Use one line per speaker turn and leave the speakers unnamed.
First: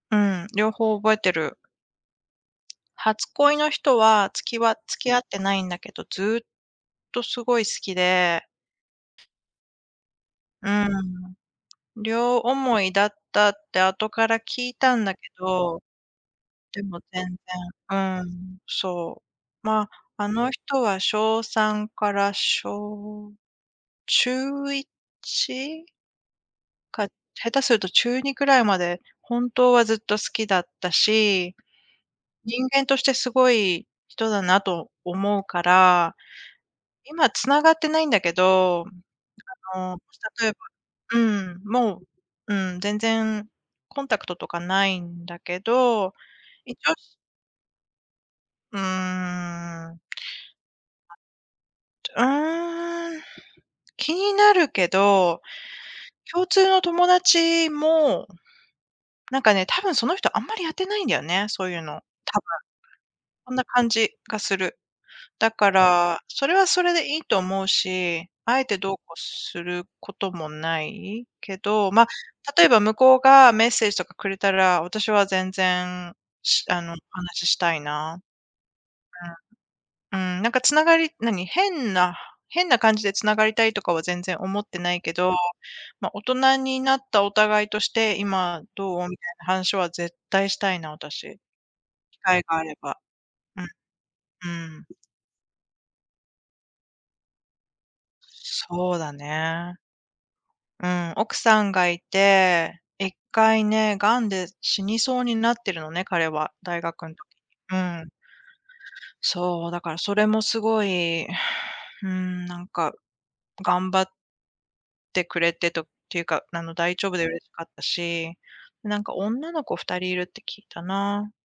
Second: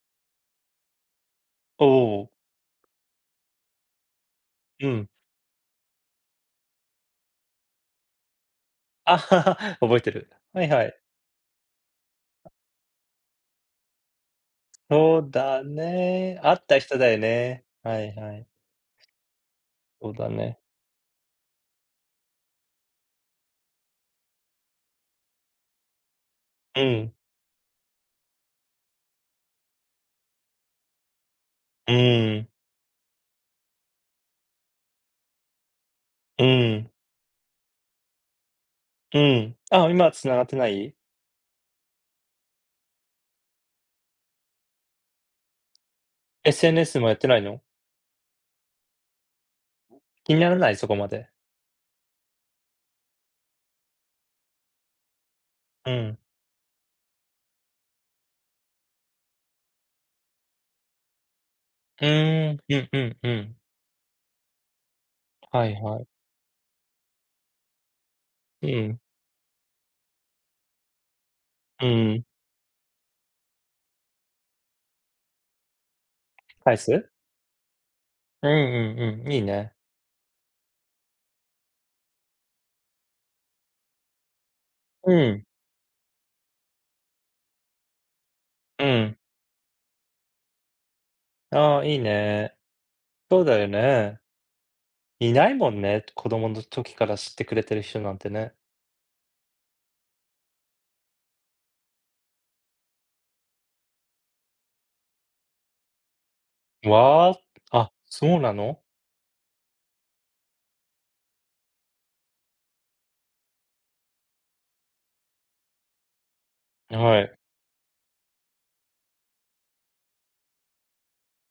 うん、両方覚えてる。
おお。
初恋の人は、つきわ
う
付
ん。
き合ってないんだけど、ずっとすごい好きで。
覚えてる、はい
う
はい。
ん。両思いだったって後から聞いたんだけ
そうだ
ど、
ね。会った
で
人
も
だよ
全
ね。
然、
はい
う
はい。
ん。そう。まあ、
そう
あ
だ
の
ね。
人は小3から小中1
う
か
ん。
下手すると、中2くらいまで本当はずっと好きだったし、
うん。
人間としてすごい人だなと思うから。
うん。
今繋がってないんだけど、
うん、
あ
あ、
の、も
今は
し
繋がっ
例え
て
ば
ない？
うん。もう、うん。全然コンタクトとかないんだけど、いちお
SNS もやってないの？
うーん。
気にならない？そこまで。
はい。うーん。気になるけど、
うん。
共通の友達も、なんかね、多分その人あんまりやってないんだよね、そういうの、
う
多分。
ーん、うんうんう
そん
ん。
な感じがする。だ
は
か
いはい。
ら、それはそれでいいと思うし、あえ
う
て、どう
ん。
こうすることもない、け
う
ど、ま、
ん。
例えば向こうがメッセージとかくれたら、私は全然、し
返
あの、お
す？
話ししたいな。
うんうんうん、いいね。
うん、うーん。なんか繋がり、何、変な変な感じで繋がりたいとかは全然思ってない
う
けど、
ん。
まあ、大人になったお互いとして、今
う
どう、
ん。
みたいな話は絶対したいな、私。
ああ、いい
機会
ね。
があれば。
そうだ
うん。
よ
う
ね。
ーん。
いないもんね、子供の時から知ってくれてる人なんてね。
そうだね。うん。奥さんがいて、1回ね、癌で死にそうになってるのね、彼は、大学ん
わ
時
あ、
に、う
あ、
ん。
そうなの？
そう、だからそれもすごい、うん。なんか、頑張ってくれてとっていうか、あの大丈夫
は
で
い。
嬉しかったし、なんか女の子2人いるって聞いたな。